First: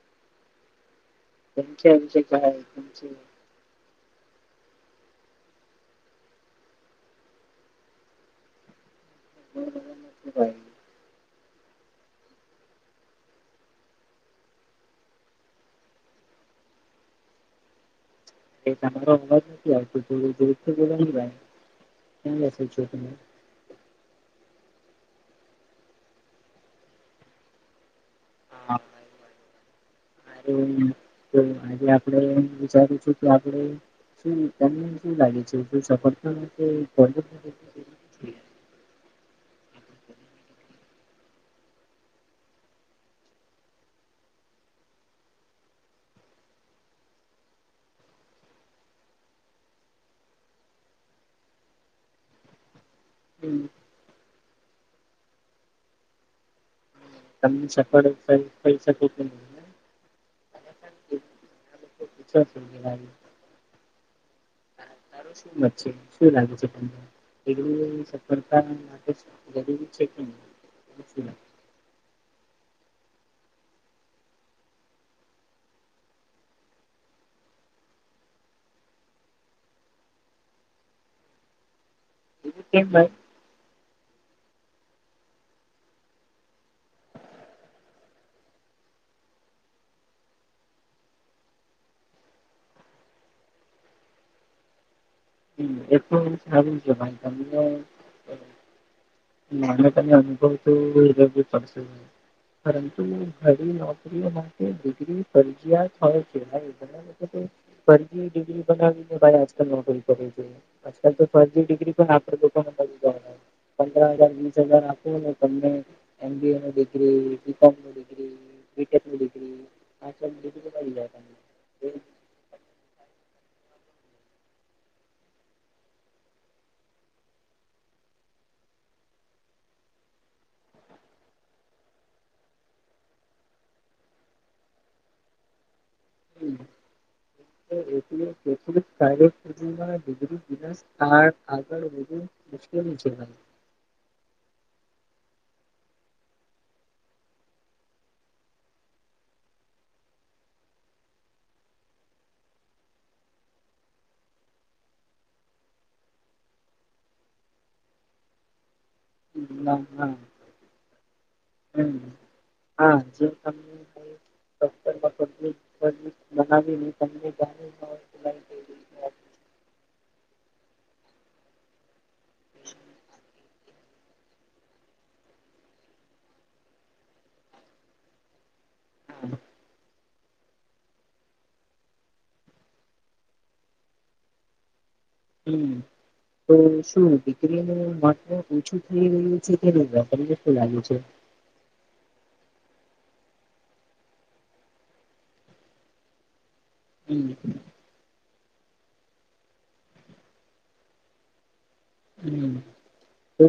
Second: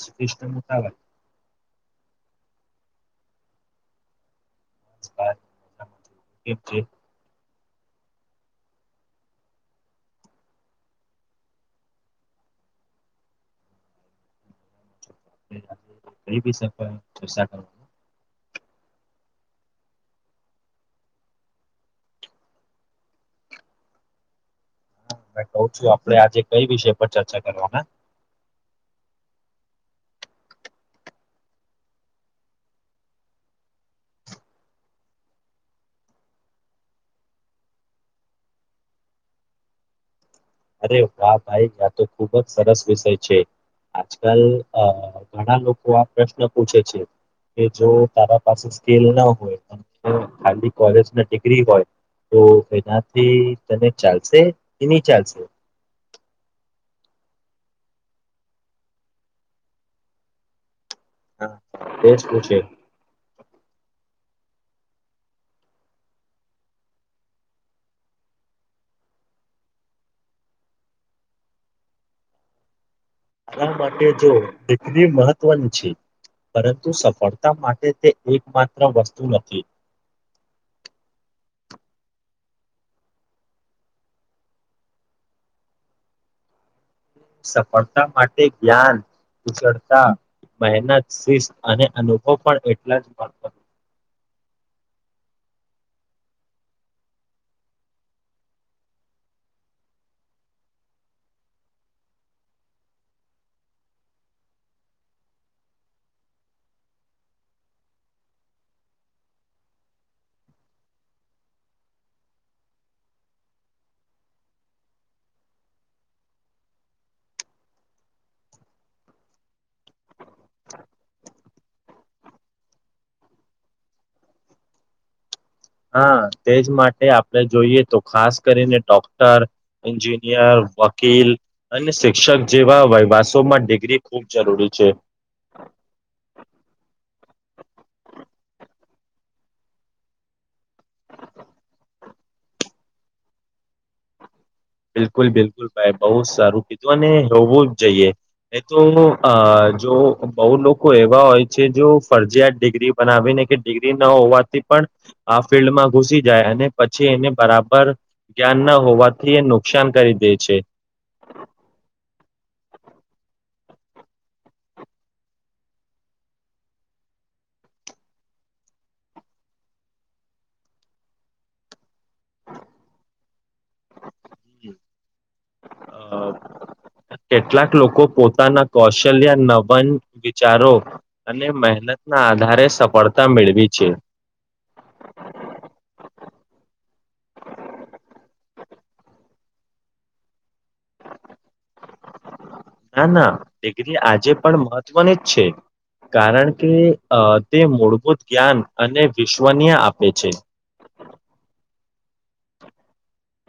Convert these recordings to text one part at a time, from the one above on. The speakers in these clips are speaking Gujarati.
સ્ફિસ્ટ મુતાબત [unintelligible] [unintelligible] [unintelligible] કઈ બી સફર [unintelligible] એ તમારો અવાજ નથી આવતો થોડું જોરથી બોલો ને ભાઈ. [unintelligible] કઉ છું આપડે આજે કઈ વિષય પર ચર્ચા કરવાના? હા. આરેના તો આજે આપડે વિચારું છું કે આપડે શું તને શું લાગે છે સફળતા [inaudible] અરે વા ભાઈ આ તો ખૂબ જ સરસ વિષય છે. આજકાલ અ ઘણા લોકો આ પ્રશ્ન પૂછે છે. કે જો તારા પાસે સ્કેલ ના હોય તો ખાલી કોલેજ ન ડિગ્રી હોય તો એનાથી તને ચાલશે કે નહી ચાલશે. તમને સફળ થઈ થઈ શકે હા તેસ પૂછે. હા તારો શુંદર છે શું લાગે છે તમને એ સફળતા માટે જરૂરી છે કે પછીના. આના માટે જો દીકરી મહત્વની છે. પરંતુ સફળતા માટે તે એકમાત્ર વસ્તુ નથી. [inaudible] એ કે સફળતા માટે જ્ઞાન કુશળતા મહેનત શિસ્ત અને અનુભવ પણ એટલા જ હમ એટલું છે ભાઈ તમને મને તને અનુભવતું પડશે પરંતુ ઘણી નોકરીઓ માટે ડિગ્રી ફરજીયાત હોય છે. ફરજી ડિગ્રી બનાવીને ભાઈ આજકાલ નોકરી આજકાલ તો ફરજી ડિગ્રી પણ આપ લોકો પંદ્રા હજાર વીસ હજાર આપોને તમને એમ બી એ ની ડિગ્રી બીકોમ નિ ડીગ્રી બીટેક ની ડિગ્રી આજકાલ મળી જાય. [inaudible] હા તેજ માટે આપડે જોઈએ તો ખાસ કરીને ડોક્ટર એન્જિનિયર વકીલ અને શિક્ષક જેવા વાઈ વાસોમાં ડિગ્રી ખૂબ જરૂરી છે. હમ. ડિગ્રી વિના આગળ વધવુ મુશ્કેલી છે. બિલકુલ બિલકુલ ભાઈ બહુ સારું કીધું અને હોવું જ જઈએ એ તો અ જો બહુ લોકો એવા હોય છે જો ફરજીયાત ડિગ્રી બનાવીને કે ડિગ્રી ન હોવાથી પણ આ ફિલ્ડમાં ઘુસી જાય અને પછી એને બરાબર જ્ઞાન ના હોવાથી નુકસાન કરી દે છે. હમ. હા જે. [unintelligible] મહાવી તનેલા. [unintelligible] [inaudible] હ. અ કેટલાક લોકો પોતાના હા. કૌશલ્ય નવન વિચારો અને મહેનતના આધારે સફળતા મેળવી છે. હમ. તો શું દીકરીનું માત્વ ઓછું થઈ રહ્યું છે તે વેપારી લાગે છે. [inaudible] ના ના ડિગરી આજે પણ મહત્વની જ છે કારણ કે અ હમ તે મૂળભુત જ્ઞાન અને વિશ્વનીય આપે છે. હમ તો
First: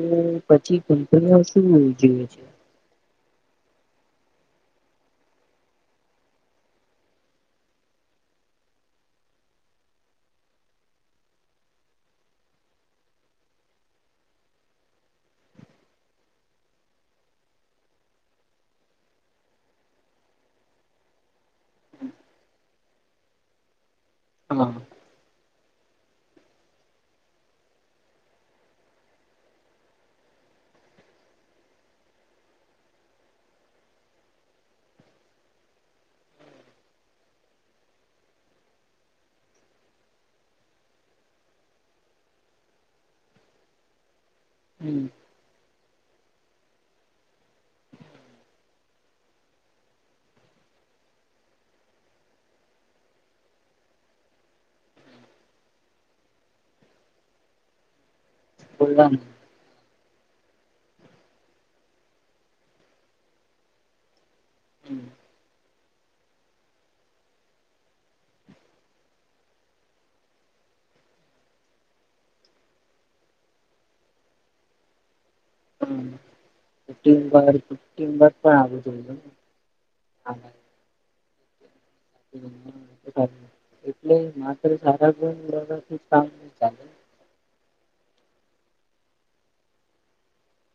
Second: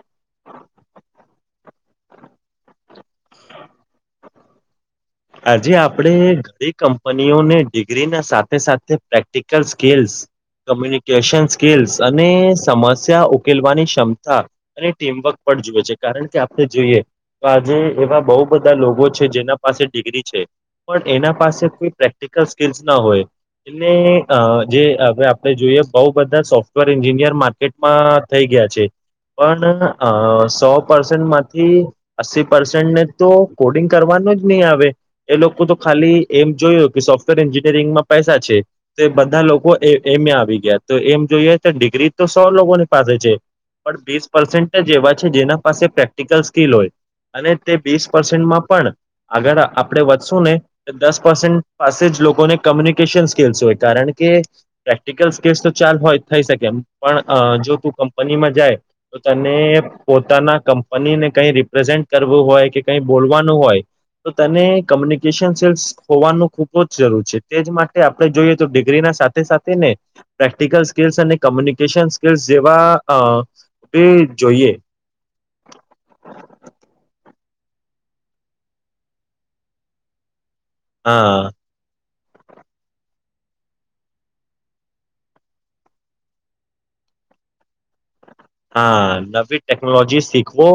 પછી કંપનીઓ શું જુએ છે. [inaudible] આજે આપણે ઘણી કંપનીઓને ડિગ્રી ના સાથે સાથે પ્રેક્ટિકલ સ્કીલ્સ કમ્યુનિકેશન સ્કીલ્સ અને સમસ્યા ઉકેલવાની ક્ષમતા અને ટીમવર્ક એ છે કારણ કે આપણે જોઈએ તો આજે એવા બહ બધા લોકો છે જેના પાસે છે પણ એના પાસે કોઈ પ્રેક્ટિકલ સ્કીલ ના હોય. હા જે હ. આપણે જોઈએ બઉુ બધા સોફ્ટવેર એન્જિનિયર માર્કેટમાં થઈ ગયા છે. પણ સો પર્સેન્ટ માંથી અસ્સી પર્સેન્ટને તો કોડિંગ કરવાનું જ નહી આવે. એ લોકો તો ખાલી એમ જોયું કે સોફ્ટવેર એન્જિનિયરિંગમાં પૈસા છે તો એ બધા લોકો એમ આવી ગયા તો એમ જોઈએ તો ડિગ્રી તો સૌ લોકોની પાસે છે. પણ બીસ પસેન્ટ જ હમ એવા છે જેના પાસે પ્રેક્ટિકલ સ્કીલ હોય. અને તે વીસ પસેન્ટમાં પણ આગળ આપ વધશું ને દસ પસેન્ટ પાસે જ લોકોને કોમ્યુનિકેશન સ્કીલ્સ હોય કારણ કે પ્રેક્ટિકલ સ્કી તો ચાલ હોય થઈ શકે એમ પણ જો તું પની માં જાય તો બોલવાનું તને પોતાના કંપનીને કઈ રિપ્રેઝેન્ટ કરવું હોય કે કઈ બોલવાનું હોય તો તને હમ કમ્યુનિકેશન સ્કિલ્લ્સ હોવાનું ખૂબ જ જરૂર છે તેજ માટે આપણે જોઈએ તો ડિગ્રી ના સાથે સાથે ને પ્રેક્ટિકલ સ્ક અને કોમ્યુનિકેશન સ્કસ જેવા જોઈએ હમ ુર પણ આવું જોઈને હા હમ એટલે માત્ર સારા ગણ કામ નહી ચાલે હા નવી ટેકનોલોજી શીખવો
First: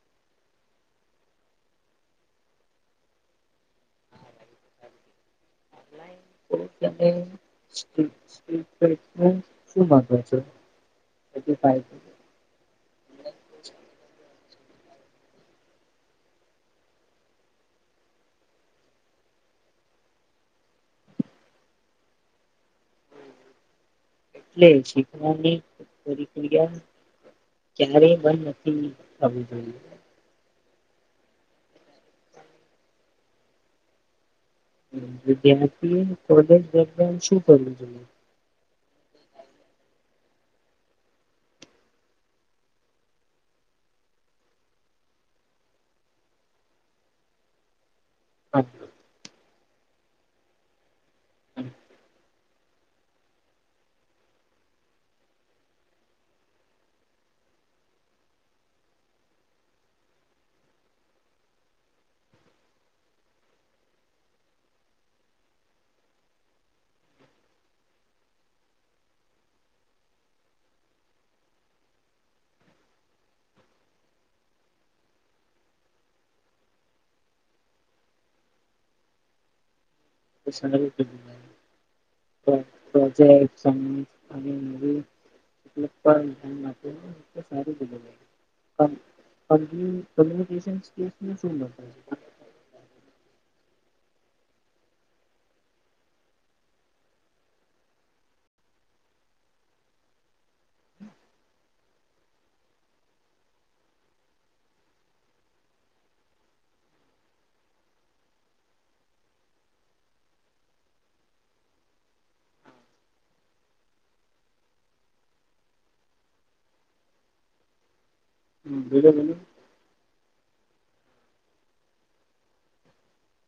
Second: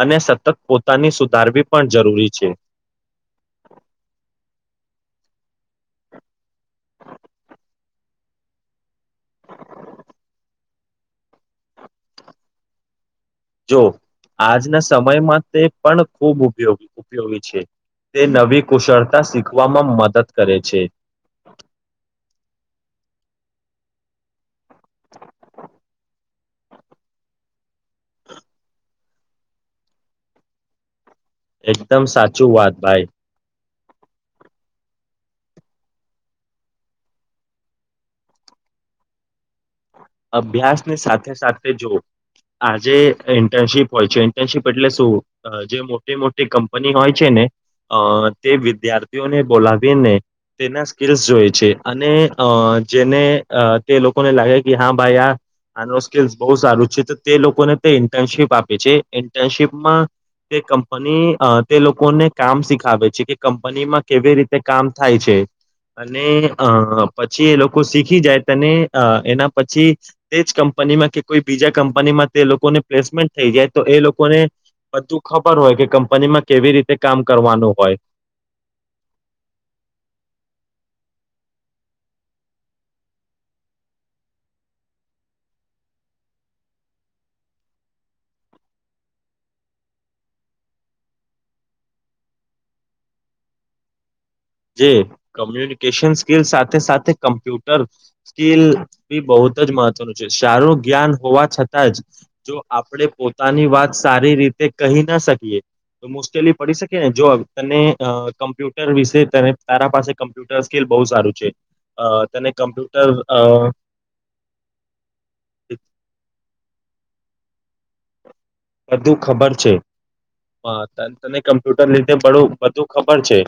અને સતત પોતાની સુધારવી પણ જરૂરી છે આપલા શ માવ છે એ ફાઈ જો આજના સમયમાં તે પણ ખૂબ ઉપયોગ ઉપયોગી છે તે નવી કુશળતા શીખવામાં મદદ કરે છે હમ એટલે શીખવાની પ્રિક્રિયા ક્યારેય બંધ નથી આવવું જોઈએ એકદમ સાચું વાત ભાઈ વિદ્યાર્થી એ કોલેજ વ શું કરવું જોઈએ અભ્યાસ ની સાથે સાથે જો આજે ઇન્ટર્નશીપ હોય છે ઇન્ટર્નશીપ એટલે શું જે મોટી મોટી કંપની હોય છે ને અ તે હા, વિદ્યાર્થીઓને બોલાવીને તેના સ્કીલ્સ જોય હા, છે અને અ જેને તે લોકોને લાગે કે હા ભાઈ આ આનો સ્કીલસ બહુ સારું છે તો તે લોકોને તે ઇન્ટર્નશીપ આપે છે ઇન્ટર્નશીપમાં તે કંપની તે લોકોને કામ શીખાવે છે કે કંપનીમાં કેવી રીતે કામ થાય છે અને અ પછી એ લોકો શીખી જાય તને એના પછી તે જ કંપનીમાં કે કોઈ બીજા કંપનીમાં તે લોકોને પ્લેસમેન્ટ થઈ જાય તો એ લોકોને બધું ખબર હોય કે કંપનીમાં કેવી રીતે કામ કરવાનું હોય તો સારું કીધું. પ્રોજેક્ટ અને એટલે પણ ધ્યાન માટેને એ સારી જગ મ્યુનિકન શું જે કમ્યુનિકેશન સ્કીિલ સાથે સાથે કમ્પ્યુટર સ્કીિલ બી બહ બ જ મહત્વનું છે સારું જ્ઞાન હોવા છતાં જ જો આપણે પોતાની વાત સારી રીતે કહી ના શકીએ મોસ્ટલી પડી શકેને જો તને કમ્પ્યુટર વિશે તારા પાસે કમ્પ્યુટર સ્કિલ બહુ સારું છે તેને કમ્પ્યુટર અ [unintelligible] [inaudible] હમ, બોલો બધું બોલો ખબર છે હા તને કમ્પ્યુટર લીધે બધું ખબર છે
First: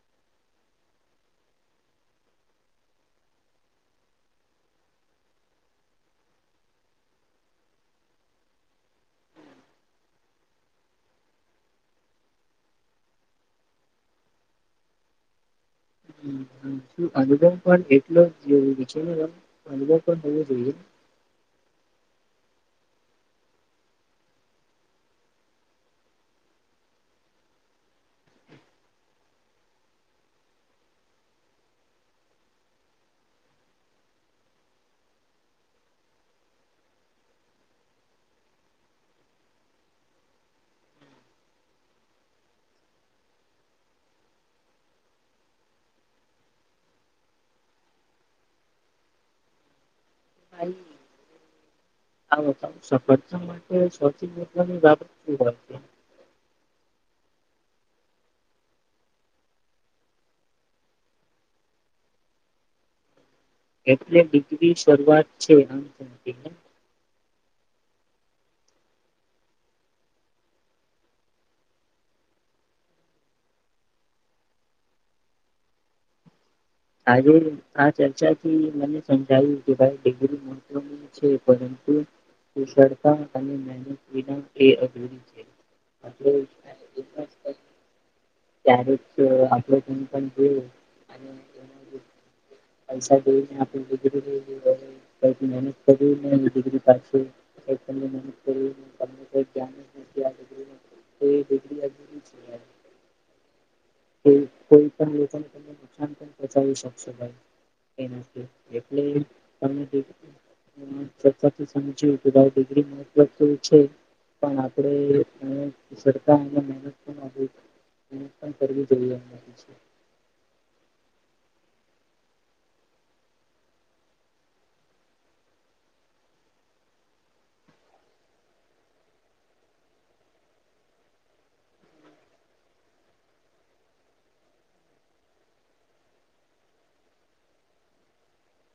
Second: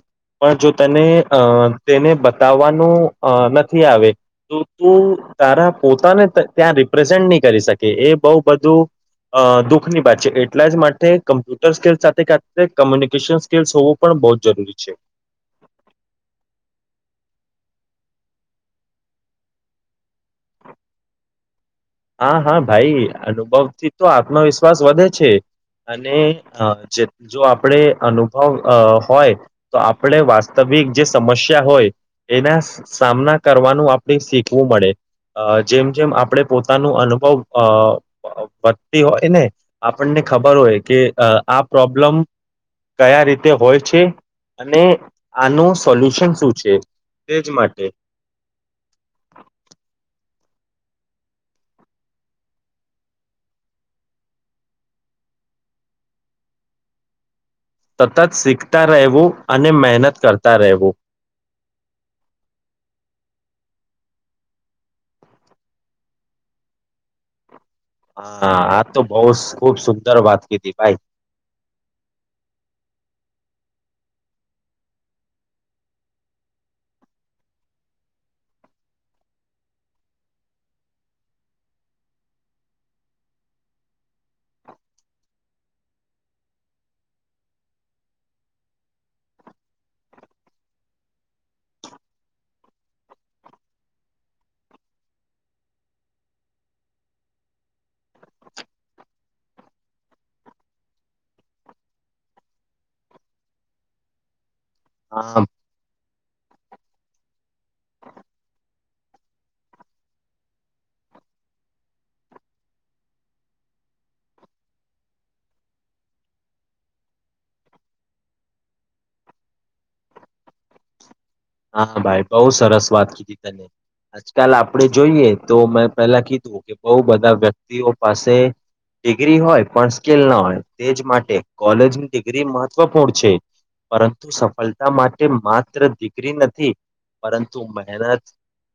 પણ જો તને અ તેને બતાવવાનું નથી આવે તો તું તારા પોતાને ત્યાં રિપ્રેઝેન્ટ નહી કરી શકે એ બહ બધું અ દુખ દખની વાત છે એટલા જ માટે કમ્પ્યુટર સ્કલ સાથે સાથે કોમ્યુનિકેશન સ્કલસ હોવું પણ બહુ જરૂરી છે [unintelligible] શ અનુભવ પણ એટલો જરી છે અનુવ પણ હોવો જોઈએ [unintelligible] [inaudible] હા હા ભાઈ અનુભવથી તો આત્મવિશ્વાસ વધે છે અને અ જ જો આપણે અનુભવ હોય અ તો આપણે વાસ્તવિક વિકજે સમસ્યા હોય એના સામના કરવાનું આપણે શીખવું મળે અ જેમ જેમ આપણે પોતાનું અનુભવ અ વધતી હોય ને આપણને ખબર હોય કે અ આ પ્રોબ્લેમ કયા રીતે હોય છે અને આનું સોલ્યુશન શું છે તેજ માટે ભાઈ આવ બ સફળતા માટે સૌથીવાની બાબત શું હોય છે સતત શીખતા રહેવું અને મહેનત કરતા રહેવું [unintelligible] [inaudible] એટલે ડિગ્રી શરૂઆત છે આમ હા આજ તો બહુ ખુબ સુંદર વાત કીધી ભાઈ [unintelligible] [inaudible] આજે આ ચર્ચાથી મને સમજાવ્યું કે ભાઈ ડિગ્રી મની છે પર કુશળતા અને મનત વિના એ અધૂરી છે [unintelligible] [unintelligible] ત્યારે જ આપડ પણ જોયું અને [inaudible] પૈસા દઈને આપ ડિગ્રી લ મહેનત કરી ડિગ્રી પા [inaudible] પંદરો એક્યા [inaudible] એ ડિગ્રી છે [inaudible] કોઈ પણ હા લોકોને તમને નુકસાન પણ પહોચાાવી શકશે ભાઈ [unintelligible] [unintelligible] સમજ્યું કે ભિગ્રી મતલબ કેવું છે [inaudible] પણ આપણેતા મહેનત પણ [inaudible] એ પણ કરવીું જોઈએ હા ભાઈ બહુ સરસ વાત કીધી તને આજકાલ આપણેે જોઈએ તો મેં પેલા કીધું કે બહુ બધા વ્યક્તિઓ પાસે ડિગ્રી હોય પણ સ્કીલ ના હોય તેજ માટે કોલેજની ડિગ્રી મહત્વપૂર્ણ છે પરંતુ સફળતા માટે માત્ર ડિગ્રી નથી પરંતુ મહેનત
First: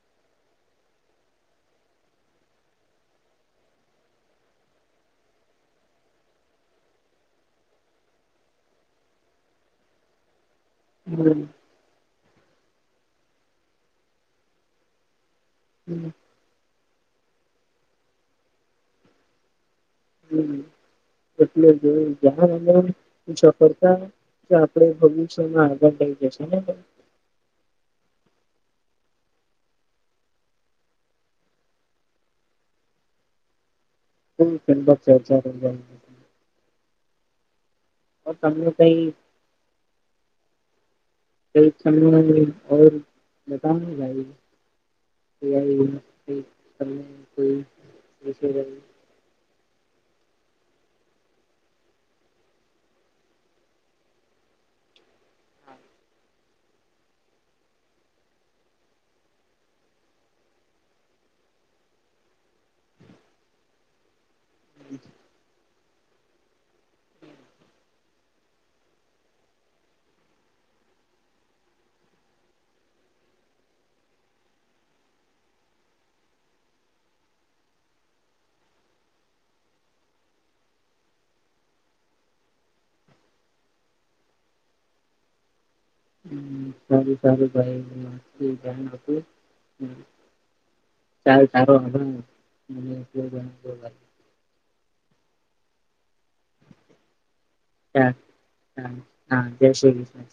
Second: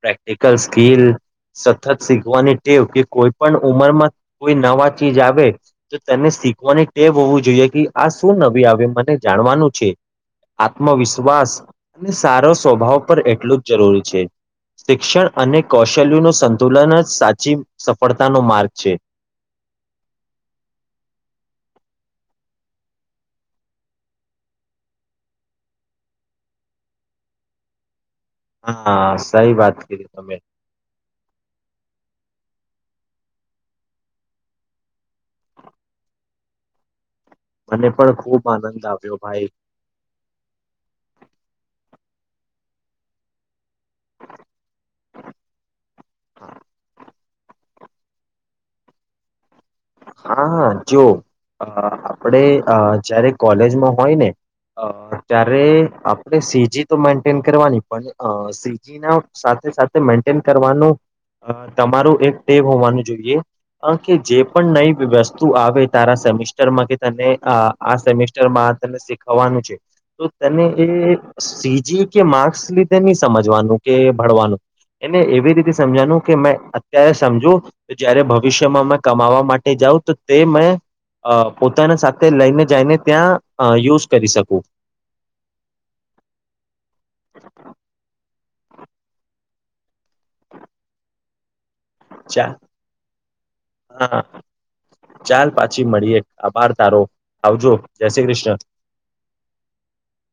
પ્રેક્ટિકલ સ્કીલ સતત શીખવાની ટેવ કે કોઈ પણ ઉંમરમાં કોઈ નવા ચીજ આવે તો તેને શીખવાની ટે હોવું જોઈએ કે આ શું નવી આવે મને જાણવાનું છે આત્મવિશ્વાસ અને સારો સ્વભાવ પર એટલું જ જરૂરી છે શિક્ષણ અને કૌશલ્યનું સંતુલન જ સાચી સફળતાનો માર્ગ છે હમ એટલે જ [inaudible] સફરતા તો આપડે ભવિષ્યમાં આગળ લઈ જશે ને હા સહી વાત કરી તમે હમભ ચર્ચા [inaudible] મને પણ ખૂબ તમ આનંદ કઈ આવ્યો ભાઈ. ક બતાને [inaudible] [inaudible] [inaudible] હા હા જો અ આપણે અ જયારે કોલેજમાં હોય ને અ ત્યારે આપણે સીજી તો મેન્ટેન કરવાની પણ‌ અ સીજી ના સાથે સાથે મેન્ટેન કરવાનું અ તમારું એક ટેબ હોવાનું જોઈએ કે જે પણ નઈ વસ્તુ આવે તારા સેમેસ્ટરમાં કે તને આ સેમેસ્ટરમાં શીખવાનું છે તો તને એ તે સીજી કે માર્ક્સ લીધે નહી સમજવાનું કે ભણવાનું એને એવી રીતે સમજનું કે મે અત્યારે સમજું જયારે ભવિષ્યમાં મે કમાવામાં માટે જાઉ તો તે મેં અ પોતાના સાથે લઈને જઈને ત્યાં યુઝ કરી શકું. હ હ સારું સારું ભાઈણ હતું. ચાલ સારો હ ચા મને છી મળીએ. આભાર તારો આવજો જય ચાલ શ્રી કૃષ્ણ. ચાલ. હા જય શ્રી કૃષ્ણ